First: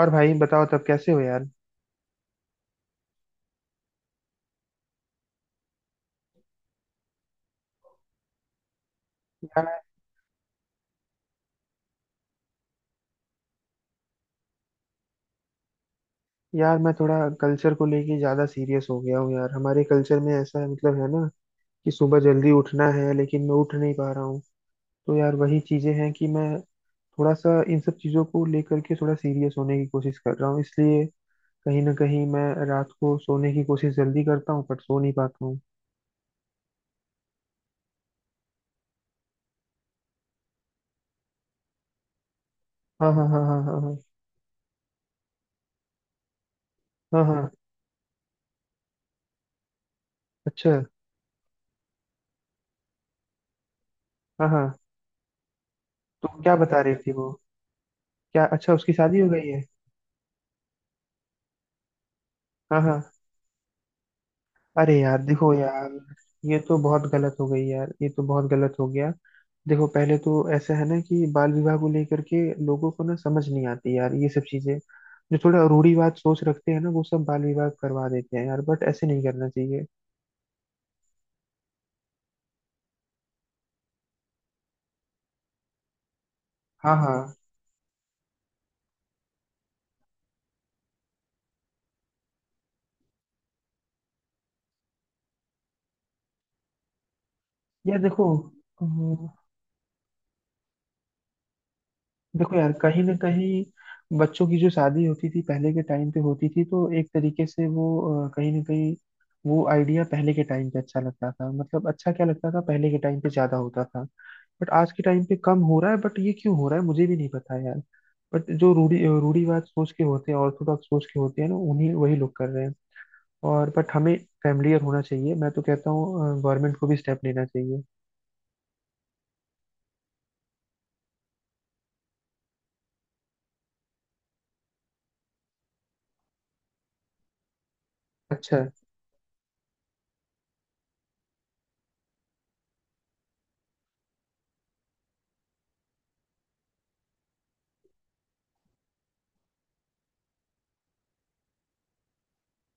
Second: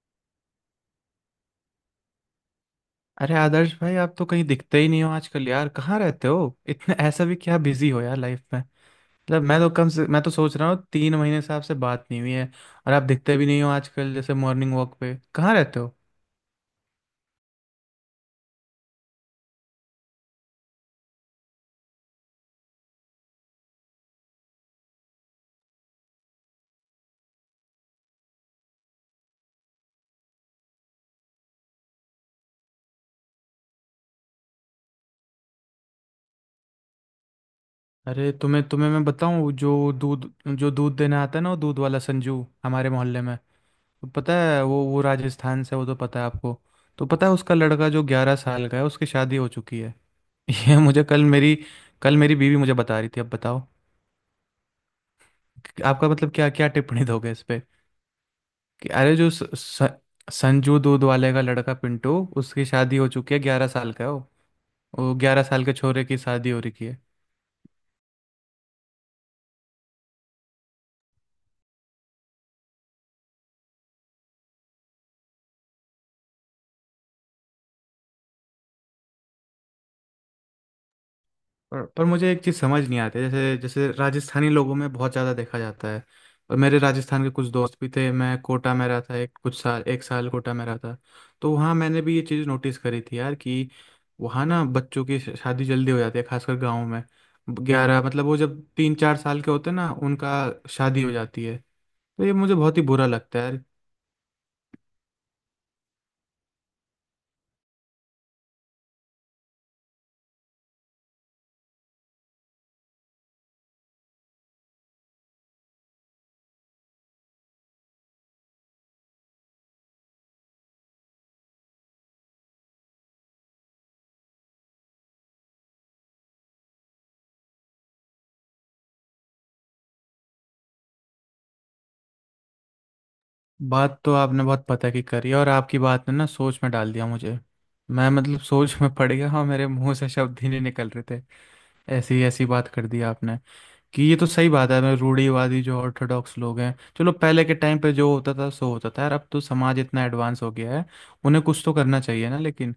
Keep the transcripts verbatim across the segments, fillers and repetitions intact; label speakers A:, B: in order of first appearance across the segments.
A: और भाई बताओ, तब कैसे हो यार।
B: अरे आदर्श भाई, आप तो कहीं दिखते ही नहीं हो आजकल यार। कहाँ रहते हो? इतने ऐसा भी क्या बिजी हो यार लाइफ में? मतलब मैं तो
A: यार
B: कम से मैं तो सोच रहा हूँ तीन महीने से आपसे बात नहीं हुई है। और आप दिखते भी नहीं हो आजकल, जैसे मॉर्निंग वॉक पे कहाँ रहते हो?
A: यार मैं थोड़ा कल्चर को लेके ज्यादा सीरियस हो गया हूँ यार। हमारे कल्चर में ऐसा है, मतलब है ना, कि सुबह जल्दी उठना है लेकिन मैं उठ नहीं पा रहा हूँ। तो यार वही चीजें हैं कि मैं थोड़ा सा इन सब चीजों को लेकर के थोड़ा सीरियस होने की कोशिश कर रहा हूँ, इसलिए कहीं ना कहीं मैं रात को सोने की कोशिश जल्दी करता हूँ पर सो नहीं पाता हूँ।
B: अरे तुम्हें तुम्हें मैं बताऊँ, जो दूध जो दूध देने आता है ना, वो दूध वाला संजू हमारे
A: हाँ
B: मोहल्ले
A: हाँ
B: में।
A: हाँ हाँ हाँ
B: तो पता है वो वो राजस्थान से, वो तो पता है आपको। तो
A: हाँ
B: पता है
A: हाँ हाँ।
B: उसका लड़का जो ग्यारह साल का है, उसकी शादी हो चुकी है।
A: अच्छा।
B: ये मुझे कल मेरी, कल मेरी बीवी मुझे बता रही थी। अब बताओ
A: हाँ हाँ।
B: आपका
A: तो
B: मतलब क्या
A: क्या
B: क्या
A: बता रही
B: टिप्पणी
A: थी वो?
B: दोगे इस पे?
A: क्या, अच्छा,
B: कि
A: उसकी
B: अरे
A: शादी हो
B: जो स,
A: गई है?
B: स, संजू दूध वाले का लड़का पिंटू, उसकी
A: हाँ
B: शादी हो
A: हाँ।
B: चुकी है। ग्यारह साल का है वो।
A: अरे
B: वो
A: यार,
B: ग्यारह
A: देखो
B: साल के
A: यार,
B: छोरे की शादी
A: ये
B: हो
A: तो
B: रखी है।
A: बहुत गलत हो गई यार, ये तो बहुत गलत हो गया। देखो, पहले तो ऐसा है ना कि बाल विवाह को लेकर के लोगों को ना समझ नहीं आती यार, ये सब चीजें। जो थोड़ा रूढ़िवाद सोच रखते हैं ना, वो सब बाल विवाह करवा देते हैं यार, बट ऐसे नहीं करना चाहिए।
B: पर पर मुझे एक चीज़ समझ नहीं आती, जैसे जैसे राजस्थानी लोगों में बहुत ज़्यादा देखा जाता है। और मेरे
A: हाँ हाँ।
B: राजस्थान के कुछ दोस्त भी थे, मैं कोटा में रहा था, एक कुछ साल एक साल कोटा में रहा था। तो वहाँ मैंने भी ये चीज़ नोटिस करी थी यार, कि वहाँ ना बच्चों की श- शादी जल्दी हो जाती है, खासकर गाँव में।
A: यार
B: ग्यारह मतलब
A: देखो।
B: वो जब तीन चार
A: अम,
B: साल के होते हैं ना, उनका शादी हो जाती है। तो ये मुझे
A: देखो यार,
B: बहुत ही
A: कहीं
B: बुरा
A: ना
B: लगता है
A: कहीं
B: यार।
A: बच्चों की जो शादी होती थी, पहले के टाइम पे होती थी, तो एक तरीके से वो, अ, कहीं ना कहीं, वो आइडिया पहले के टाइम पे अच्छा लगता था। मतलब अच्छा क्या लगता था, पहले के टाइम पे ज्यादा होता था बट आज के टाइम पे कम हो रहा है। बट ये क्यों हो रहा है, मुझे भी नहीं पता यार। बट जो रूढ़ी रूढ़ीवाद सोच के होते हैं, ऑर्थोडॉक्स सोच के होते हैं ना, उन्हीं, वही लोग कर रहे हैं। और बट हमें फैमिलियर होना चाहिए। मैं तो कहता हूँ गवर्नमेंट को भी स्टेप लेना चाहिए।
B: बात तो आपने बहुत पता की करी है, और आपकी बात ने ना सोच में डाल दिया मुझे। मैं मतलब
A: अच्छा।
B: सोच में पड़ गया, हाँ, मेरे मुंह से शब्द ही नहीं निकल रहे थे। ऐसी ऐसी बात कर दी आपने कि ये तो सही बात है। मैं रूढ़िवादी जो ऑर्थोडॉक्स लोग हैं, चलो पहले के टाइम पे जो होता था सो होता था यार, अब तो समाज इतना एडवांस हो गया है। उन्हें कुछ तो करना चाहिए ना, लेकिन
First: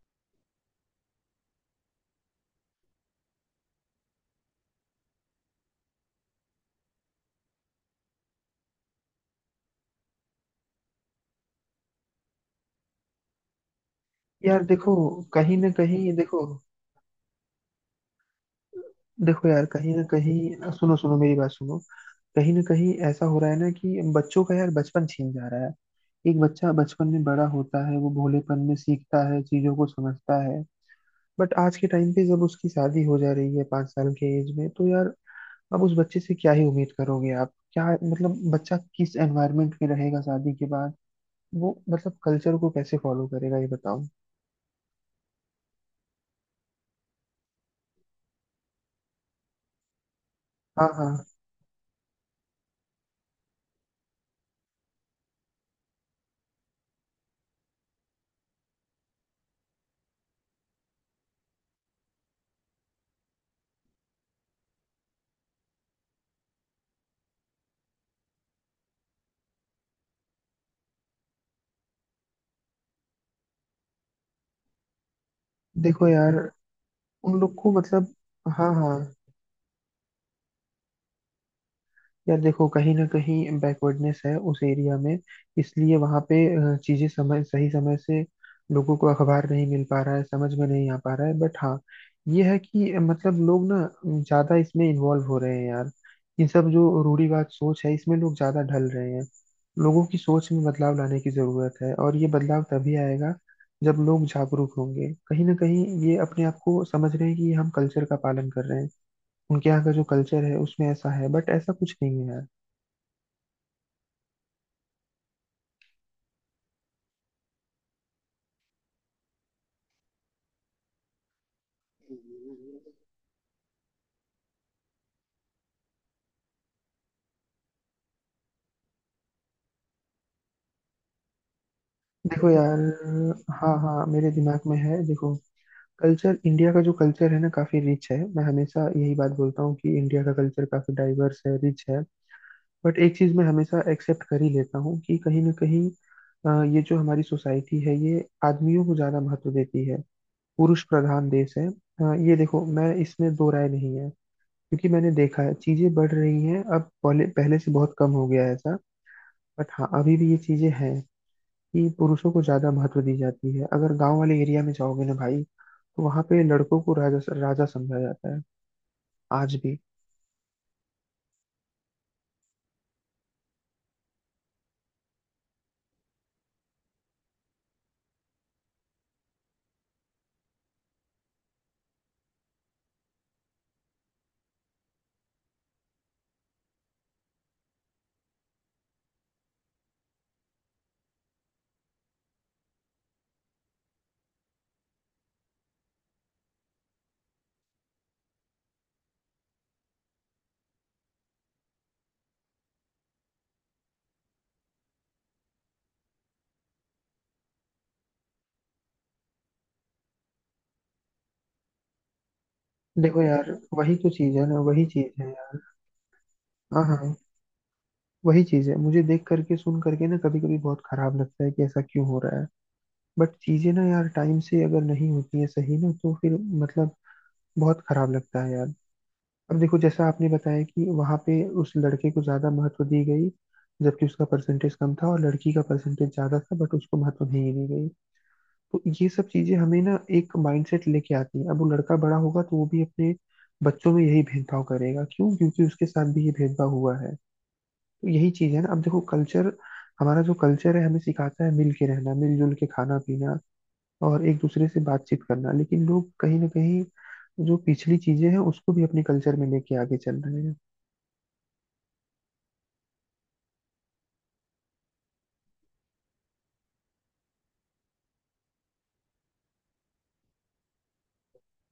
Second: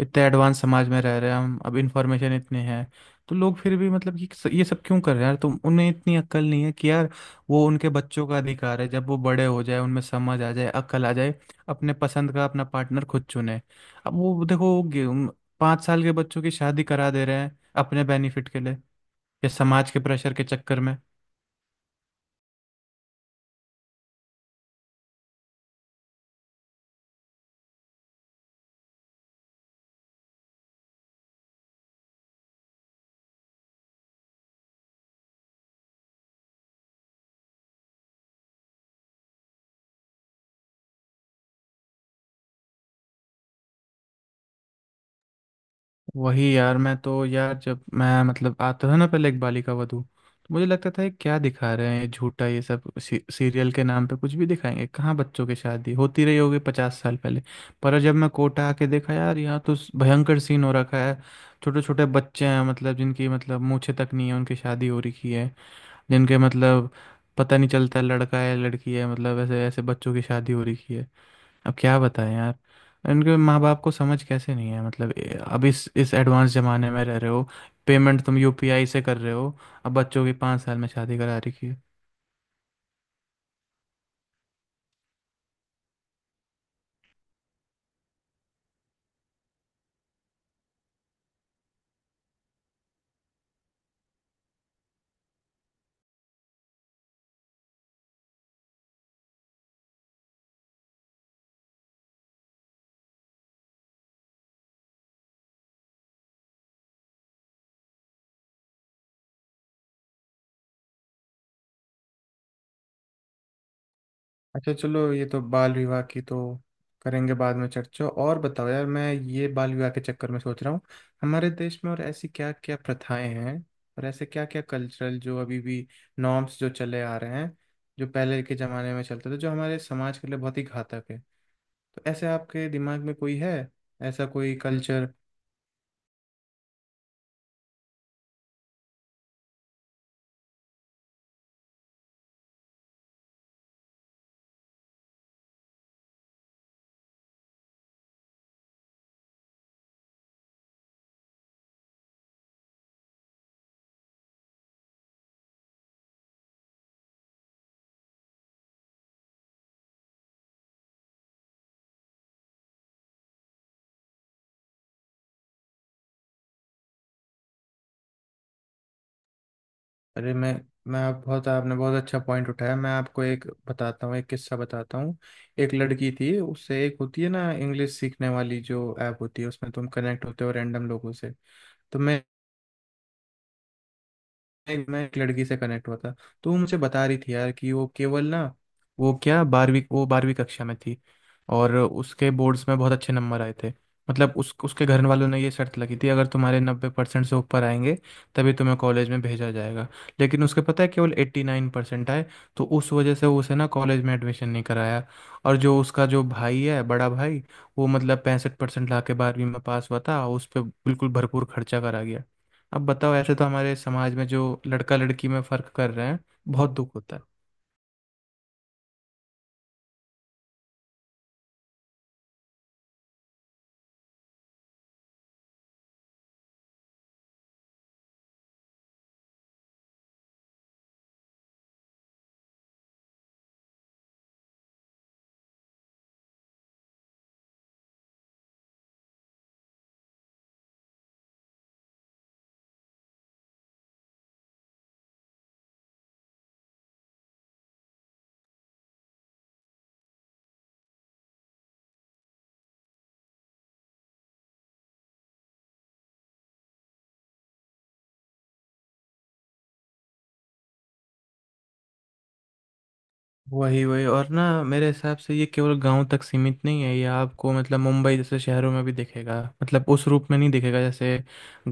B: इतने एडवांस समाज में रह रहे हैं हम, अब इन्फॉर्मेशन इतनी है। तो लोग फिर भी मतलब कि स- ये सब क्यों कर रहे हैं यार? तुम उन्हें इतनी अक्ल नहीं है कि यार, वो उनके बच्चों का अधिकार है। जब वो बड़े हो जाए, उनमें समझ आ जाए, अक्ल आ जाए, अपने पसंद का अपना पार्टनर खुद चुने। अब वो
A: यार
B: देखो वो
A: देखो,
B: गे- उम,
A: कहीं ना
B: पाँच साल
A: कहीं
B: के
A: देखो।
B: बच्चों की शादी करा दे रहे हैं अपने बेनिफिट के लिए,
A: देखो
B: या
A: यार,
B: समाज
A: कहीं
B: के
A: ना
B: प्रेशर के
A: कहीं,
B: चक्कर
A: सुनो
B: में।
A: सुनो मेरी बात सुनो। कहीं ना कहीं ऐसा हो रहा है ना कि बच्चों का यार बचपन छीन जा रहा है। एक बच्चा बचपन में बड़ा होता है, वो भोलेपन में सीखता है, चीजों को समझता है। बट आज के टाइम पे जब उसकी शादी हो जा रही है पांच साल के एज में, तो यार अब उस बच्चे से क्या ही उम्मीद करोगे आप? क्या मतलब, बच्चा किस एनवायरनमेंट में रहेगा शादी के बाद? वो मतलब कल्चर को कैसे फॉलो करेगा, ये बताओ।
B: वही यार, मैं तो यार जब मैं मतलब आता था ना पहले इकबाली का वधू, तो मुझे
A: हाँ
B: लगता था ये
A: हाँ।
B: क्या दिखा रहे हैं, ये झूठा, ये सब सी, सीरियल के नाम पे कुछ भी दिखाएंगे। कहाँ बच्चों की शादी होती रही होगी पचास साल पहले? पर जब मैं कोटा आके देखा यार, यहाँ तो भयंकर सीन हो रखा है। छोटे छोटे बच्चे हैं, मतलब जिनकी मतलब मूछें तक नहीं है उनकी शादी हो रखी है। जिनके मतलब पता नहीं चलता लड़का है लड़की है, मतलब ऐसे ऐसे बच्चों की शादी हो रखी है। अब क्या बताएं यार, इनके माँ बाप को समझ कैसे नहीं है? मतलब ए- अब इस
A: देखो
B: इस
A: यार,
B: एडवांस ज़माने में रह रहे
A: उन
B: हो।
A: लोग को मतलब।
B: पेमेंट तुम
A: हाँ
B: यूपीआई
A: हाँ।
B: से कर रहे हो, अब बच्चों की पाँच साल में शादी करा रखी है।
A: यार देखो, कहीं ना कहीं बैकवर्डनेस है उस एरिया में, इसलिए वहाँ पे अ, चीजें समय, सही समय से लोगों को अखबार नहीं मिल पा रहा है, समझ में नहीं आ पा रहा है। बट हाँ, ये है कि अ, मतलब लोग ना ज्यादा इसमें इन्वॉल्व हो रहे हैं यार। ये सब जो रूढ़िवाद सोच है, इसमें लोग ज्यादा ढल रहे हैं। लोगों की सोच में बदलाव लाने की जरूरत है, और ये बदलाव तभी आएगा जब लोग जागरूक होंगे। कहीं ना कहीं ये अपने आप को समझ रहे हैं कि हम कल्चर का पालन कर रहे हैं। उनके यहाँ का जो कल्चर है उसमें ऐसा है, बट ऐसा कुछ नहीं है यार।
B: अच्छा चलो, ये तो बाल विवाह की तो करेंगे बाद में चर्चा। और बताओ यार, मैं ये बाल विवाह के चक्कर में सोच रहा हूँ हमारे देश में और ऐसी क्या क्या प्रथाएं हैं, और ऐसे क्या क्या कल्चरल जो अभी भी नॉर्म्स जो चले आ रहे हैं, जो पहले के जमाने में चलते थे, जो हमारे समाज के लिए बहुत ही घातक है। तो ऐसे
A: देखो
B: आपके
A: यार।
B: दिमाग में कोई है
A: हाँ हाँ,
B: ऐसा
A: मेरे
B: कोई
A: दिमाग में है,
B: कल्चर?
A: देखो। कल्चर, इंडिया का जो कल्चर है ना, काफी रिच है। मैं हमेशा यही बात बोलता हूँ कि इंडिया का कल्चर काफी डाइवर्स है, रिच है। बट एक चीज मैं हमेशा एक्सेप्ट कर ही लेता हूँ कि कहीं ना कहीं अ, ये जो हमारी सोसाइटी है, ये आदमियों को ज्यादा महत्व देती है। पुरुष प्रधान देश है, अ, ये देखो, मैं इसमें दो राय नहीं है। क्योंकि मैंने देखा है चीजें बढ़ रही हैं, अब पहले पहले से बहुत कम हो गया है ऐसा। बट हाँ, अभी भी ये चीजें हैं कि पुरुषों को ज्यादा महत्व दी जाती है। अगर गांव वाले एरिया में जाओगे ना भाई, तो वहां पे लड़कों को राजा राजा समझा जाता है, आज भी।
B: अरे मैं मैं आप बहुत आपने बहुत अच्छा पॉइंट उठाया। मैं आपको एक बताता हूँ, एक किस्सा बताता हूँ। एक लड़की थी, उससे, एक होती है ना इंग्लिश सीखने वाली जो ऐप होती है, उसमें तुम कनेक्ट होते हो रैंडम लोगों से। तो मैं एक- मैं एक लड़की से कनेक्ट हुआ था। तो वो मुझे बता रही थी यार कि वो केवल ना, वो क्या बारहवीं, वो बारहवीं कक्षा में थी, और उसके बोर्ड्स में बहुत अच्छे नंबर आए थे। मतलब उस उसके घर वालों ने ये शर्त लगी थी, अगर तुम्हारे नब्बे परसेंट से ऊपर आएंगे तभी तुम्हें कॉलेज में भेजा जाएगा। लेकिन उसके पता है केवल एट्टी नाइन परसेंट आए, तो उस वजह से उसे ना कॉलेज में एडमिशन नहीं कराया। और जो उसका जो भाई है, बड़ा भाई, वो मतलब पैंसठ परसेंट ला के बारहवीं में पास हुआ था, उस पर बिल्कुल भरपूर खर्चा करा गया। अब बताओ,
A: देखो
B: ऐसे तो
A: यार,
B: हमारे
A: वही तो
B: समाज में
A: चीज
B: जो
A: है ना, वही
B: लड़का
A: चीज है
B: लड़की में
A: यार।
B: फर्क कर रहे हैं, बहुत
A: हाँ
B: दुख
A: हाँ।
B: होता है।
A: वही चीज है। मुझे देख करके सुन करके ना कभी कभी बहुत खराब लगता है कि ऐसा क्यों हो रहा है। बट चीजें ना यार टाइम से अगर नहीं होती है सही ना, तो फिर, मतलब, बहुत खराब लगता है यार। अब देखो, जैसा आपने बताया कि वहां पे उस लड़के को ज्यादा महत्व दी गई, जबकि उसका परसेंटेज कम था और लड़की का परसेंटेज ज्यादा था, बट उसको महत्व नहीं दी गई। तो ये सब चीजें हमें ना एक माइंडसेट लेके आती है। अब वो लड़का बड़ा होगा तो वो भी अपने बच्चों में यही भेदभाव करेगा। क्यों? क्योंकि उसके साथ भी ये भेदभाव हुआ है। तो यही चीज है ना। अब देखो, कल्चर, हमारा जो कल्चर है, हमें सिखाता है मिल के रहना, मिलजुल के खाना पीना, और एक दूसरे से बातचीत करना। लेकिन लोग कहीं ना कहीं जो पिछली चीजें हैं उसको भी अपने कल्चर में लेके आगे चल रहे हैं।
B: वही वही, और ना मेरे हिसाब से ये केवल गांव तक सीमित नहीं है, ये आपको मतलब मुंबई जैसे शहरों में भी दिखेगा। मतलब उस रूप में नहीं दिखेगा जैसे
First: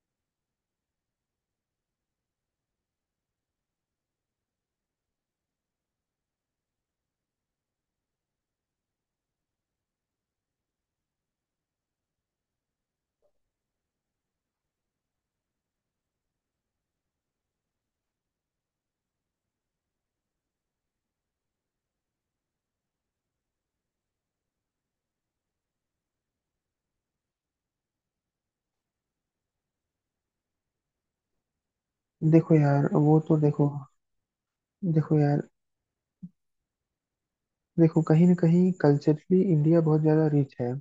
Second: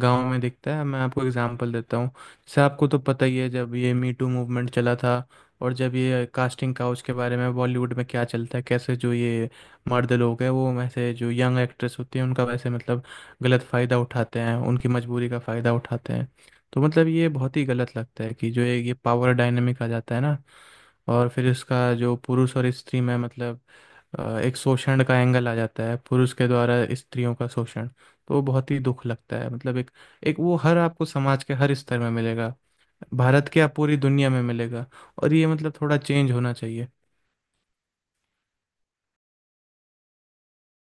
B: गांव में दिखता है। मैं आपको एग्जांपल देता हूँ, जैसे आपको तो पता ही है जब ये मी टू मूवमेंट चला था, और जब ये कास्टिंग काउच के बारे में बॉलीवुड में क्या चलता है कैसे, जो ये मर्द लोग हैं वो वैसे, जो यंग एक्ट्रेस होती हैं उनका वैसे मतलब गलत फ़ायदा उठाते हैं, उनकी मजबूरी का फ़ायदा उठाते हैं। तो मतलब ये बहुत ही गलत लगता है कि जो एक ये पावर डायनेमिक आ जाता है ना, और फिर इसका जो पुरुष और स्त्री में मतलब अ, एक शोषण का एंगल आ जाता है, पुरुष के द्वारा स्त्रियों का शोषण। तो वो बहुत ही दुख लगता है। मतलब एक एक वो हर आपको समाज के हर स्तर में
A: देखो
B: मिलेगा,
A: यार, वो तो
B: भारत के,
A: देखो।
B: आप पूरी दुनिया में मिलेगा।
A: देखो
B: और
A: यार,
B: ये मतलब थोड़ा चेंज होना चाहिए।
A: देखो, कहीं ना कहीं कल्चरली इंडिया बहुत ज्यादा रिच है।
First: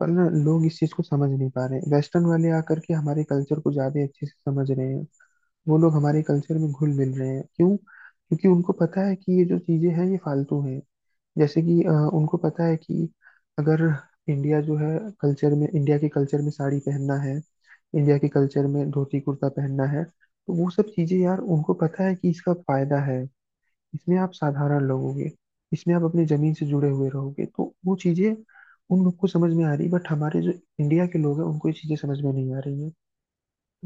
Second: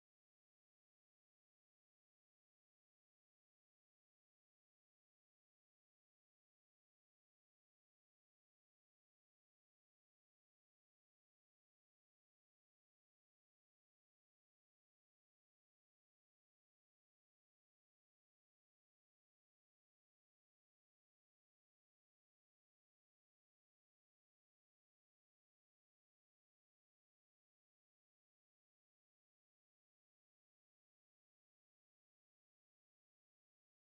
A: पर ना लोग इस चीज को समझ नहीं पा रहे। वेस्टर्न वाले आकर के हमारे कल्चर को ज्यादा अच्छे से समझ रहे हैं। वो लोग हमारे कल्चर में घुल मिल रहे हैं। क्यों? क्योंकि उनको पता है कि ये जो चीजें हैं ये फालतू हैं। जैसे कि अ, उनको पता है कि अगर इंडिया जो है, कल्चर में, इंडिया के कल्चर में साड़ी पहनना है, इंडिया के कल्चर में धोती कुर्ता पहनना है, तो वो सब चीजें, यार उनको पता है कि इसका फायदा है। इसमें आप साधारण लोगोगे, इसमें आप अपनी जमीन से जुड़े हुए रहोगे, तो वो चीजें उन लोग को समझ में आ रही। बट हमारे जो इंडिया के लोग हैं उनको ये चीजें समझ में नहीं आ रही है।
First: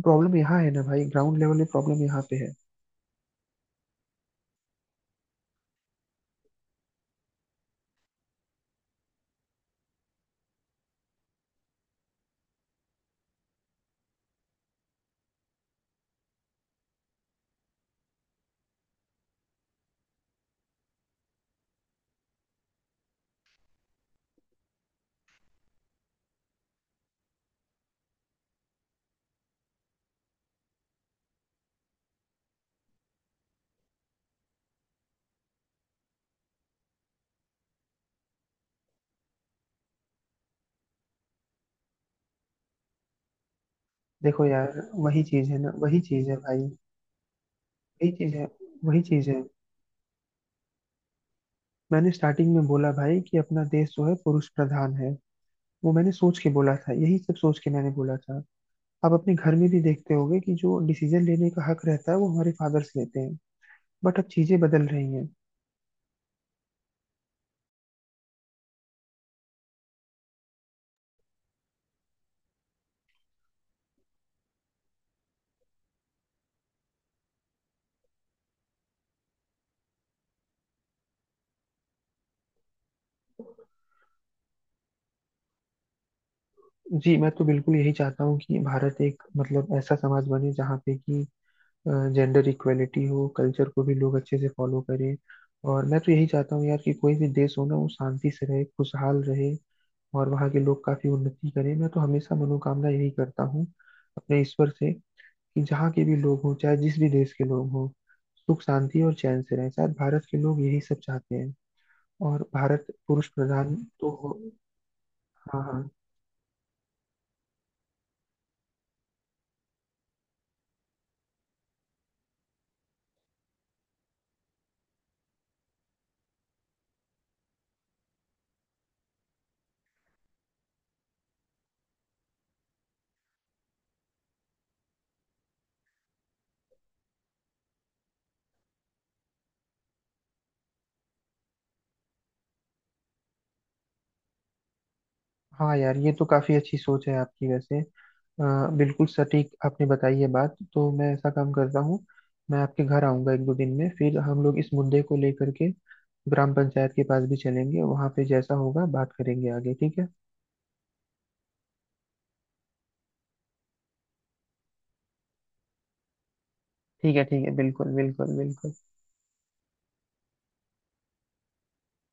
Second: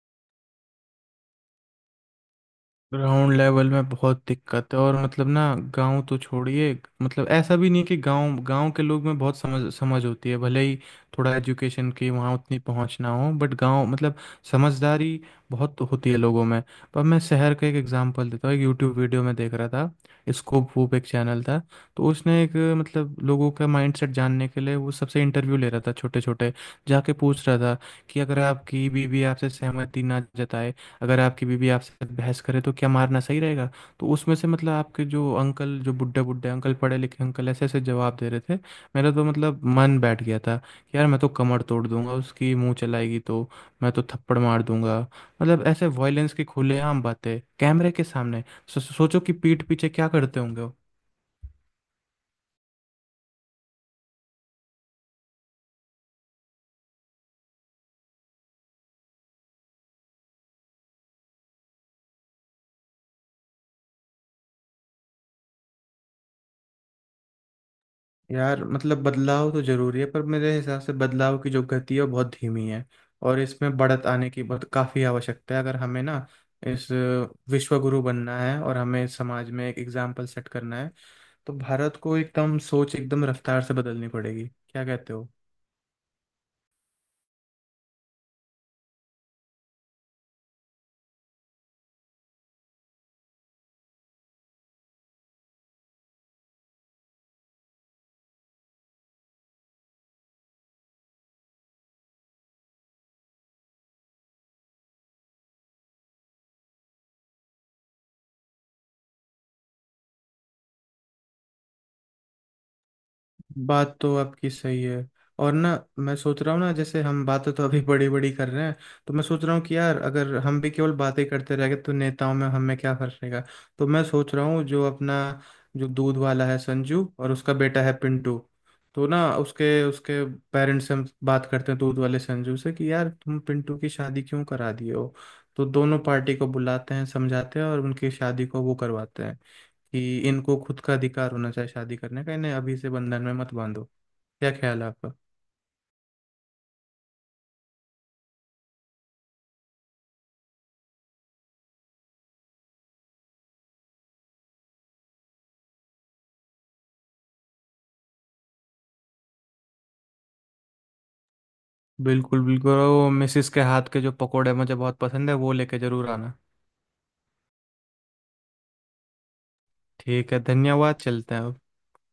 A: प्रॉब्लम यहाँ है ना भाई, ग्राउंड लेवल में प्रॉब्लम यहाँ पे है।
B: ग्राउंड लेवल में बहुत दिक्कत है, और मतलब ना गांव तो छोड़िए, मतलब ऐसा भी नहीं कि गांव गांव के लोग में बहुत समझ समझ होती है। भले ही थोड़ा एजुकेशन की वहाँ उतनी पहुँच ना हो, बट गांव मतलब समझदारी बहुत होती है लोगों में। पर मैं शहर का एक एग्जांपल देता हूँ, एक यूट्यूब वीडियो में देख रहा था, स्कोप वूप एक चैनल था। तो उसने एक मतलब लोगों का माइंडसेट जानने के लिए वो सबसे इंटरव्यू ले रहा था, छोटे छोटे जाके पूछ रहा था कि अगर आपकी बीवी आपसे सहमति ना जताए, अगर आपकी बीवी आपसे बहस करे, तो क्या मारना सही रहेगा? तो उसमें से मतलब आपके जो अंकल, जो बुढ़े बुड्ढे अंकल, पढ़े लिखे अंकल, ऐसे ऐसे जवाब दे रहे थे। मेरा तो मतलब मन बैठ गया था कि यार मैं तो कमर तोड़ दूंगा उसकी, मुंह चलाएगी तो मैं तो थप्पड़
A: देखो
B: मार
A: यार,
B: दूंगा।
A: वही चीज है
B: मतलब
A: ना,
B: ऐसे
A: वही चीज
B: वायलेंस
A: है
B: की
A: भाई।
B: खुलेआम बातें कैमरे के
A: वही चीज
B: सामने,
A: है।
B: सो,
A: वही
B: सोचो
A: चीज
B: कि
A: है।
B: पीठ पीछे क्या करते होंगे?
A: मैंने स्टार्टिंग में बोला भाई कि अपना देश जो है पुरुष प्रधान है। वो मैंने सोच के बोला था, यही सब सोच के मैंने बोला था। आप अपने घर में भी देखते होगे कि जो डिसीजन लेने का हक रहता है वो हमारे फादर्स लेते हैं। बट अब चीजें बदल रही हैं।
B: यार मतलब बदलाव तो जरूरी है, पर मेरे हिसाब से बदलाव की जो गति है वो बहुत धीमी है, और इसमें बढ़त आने की बहुत काफ़ी आवश्यकता है। अगर हमें ना इस विश्व गुरु बनना है और हमें समाज में एक एग्जाम्पल सेट करना है, तो भारत को एकदम सोच एकदम रफ्तार से बदलनी पड़ेगी। क्या कहते हो?
A: जी, मैं तो बिल्कुल यही चाहता हूँ कि भारत एक, मतलब, ऐसा समाज बने जहाँ पे कि जेंडर इक्वेलिटी हो, कल्चर को भी लोग अच्छे से फॉलो करें। और मैं तो यही चाहता हूँ यार कि कोई भी देश हो ना, वो शांति से रहे, खुशहाल रहे, और वहाँ के लोग काफी उन्नति करें। मैं तो हमेशा मनोकामना यही करता हूँ अपने ईश्वर से कि जहाँ के भी लोग हों, चाहे जिस भी देश के लोग हों, सुख शांति और चैन से रहें। शायद भारत के लोग यही सब चाहते हैं। और भारत पुरुष प्रधान
B: बात
A: तो
B: तो
A: हो।
B: आपकी सही है। और
A: हाँ
B: ना,
A: हाँ।
B: मैं सोच रहा हूँ ना, जैसे हम बातें तो अभी बड़ी बड़ी कर रहे हैं, तो मैं सोच रहा हूँ कि यार अगर हम भी केवल बातें करते रह गए, तो नेताओं में हमें क्या फर्क रहेगा? तो मैं सोच रहा हूँ, जो अपना जो दूध वाला है संजू और उसका बेटा है पिंटू, तो ना उसके उसके पेरेंट्स से हम बात करते हैं, दूध वाले संजू से, कि यार तुम पिंटू की शादी क्यों करा दिए हो? तो दोनों पार्टी को बुलाते हैं, समझाते हैं, और उनकी शादी को वो करवाते हैं, कि इनको खुद का अधिकार होना चाहिए शादी करने का, इन्हें अभी से बंधन में मत बांधो। क्या ख्याल है आपका?
A: हाँ यार, ये तो काफी अच्छी सोच है आपकी, वैसे। अ, बिल्कुल सटीक आपने बताई है बात। तो मैं ऐसा काम करता हूँ, मैं आपके घर आऊंगा एक दो दिन में, फिर हम लोग इस मुद्दे को लेकर के ग्राम पंचायत के पास भी चलेंगे, वहां पे जैसा होगा बात करेंगे आगे, ठीक है?
B: बिल्कुल बिल्कुल, और वो मिसिस के हाथ के जो पकोड़े मुझे बहुत पसंद है वो लेके जरूर आना।
A: ठीक है, ठीक है। बिल्कुल बिल्कुल बिल्कुल।
B: ठीक है, धन्यवाद, चलते हैं अब।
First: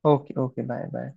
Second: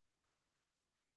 A: Okay okay. Bye bye.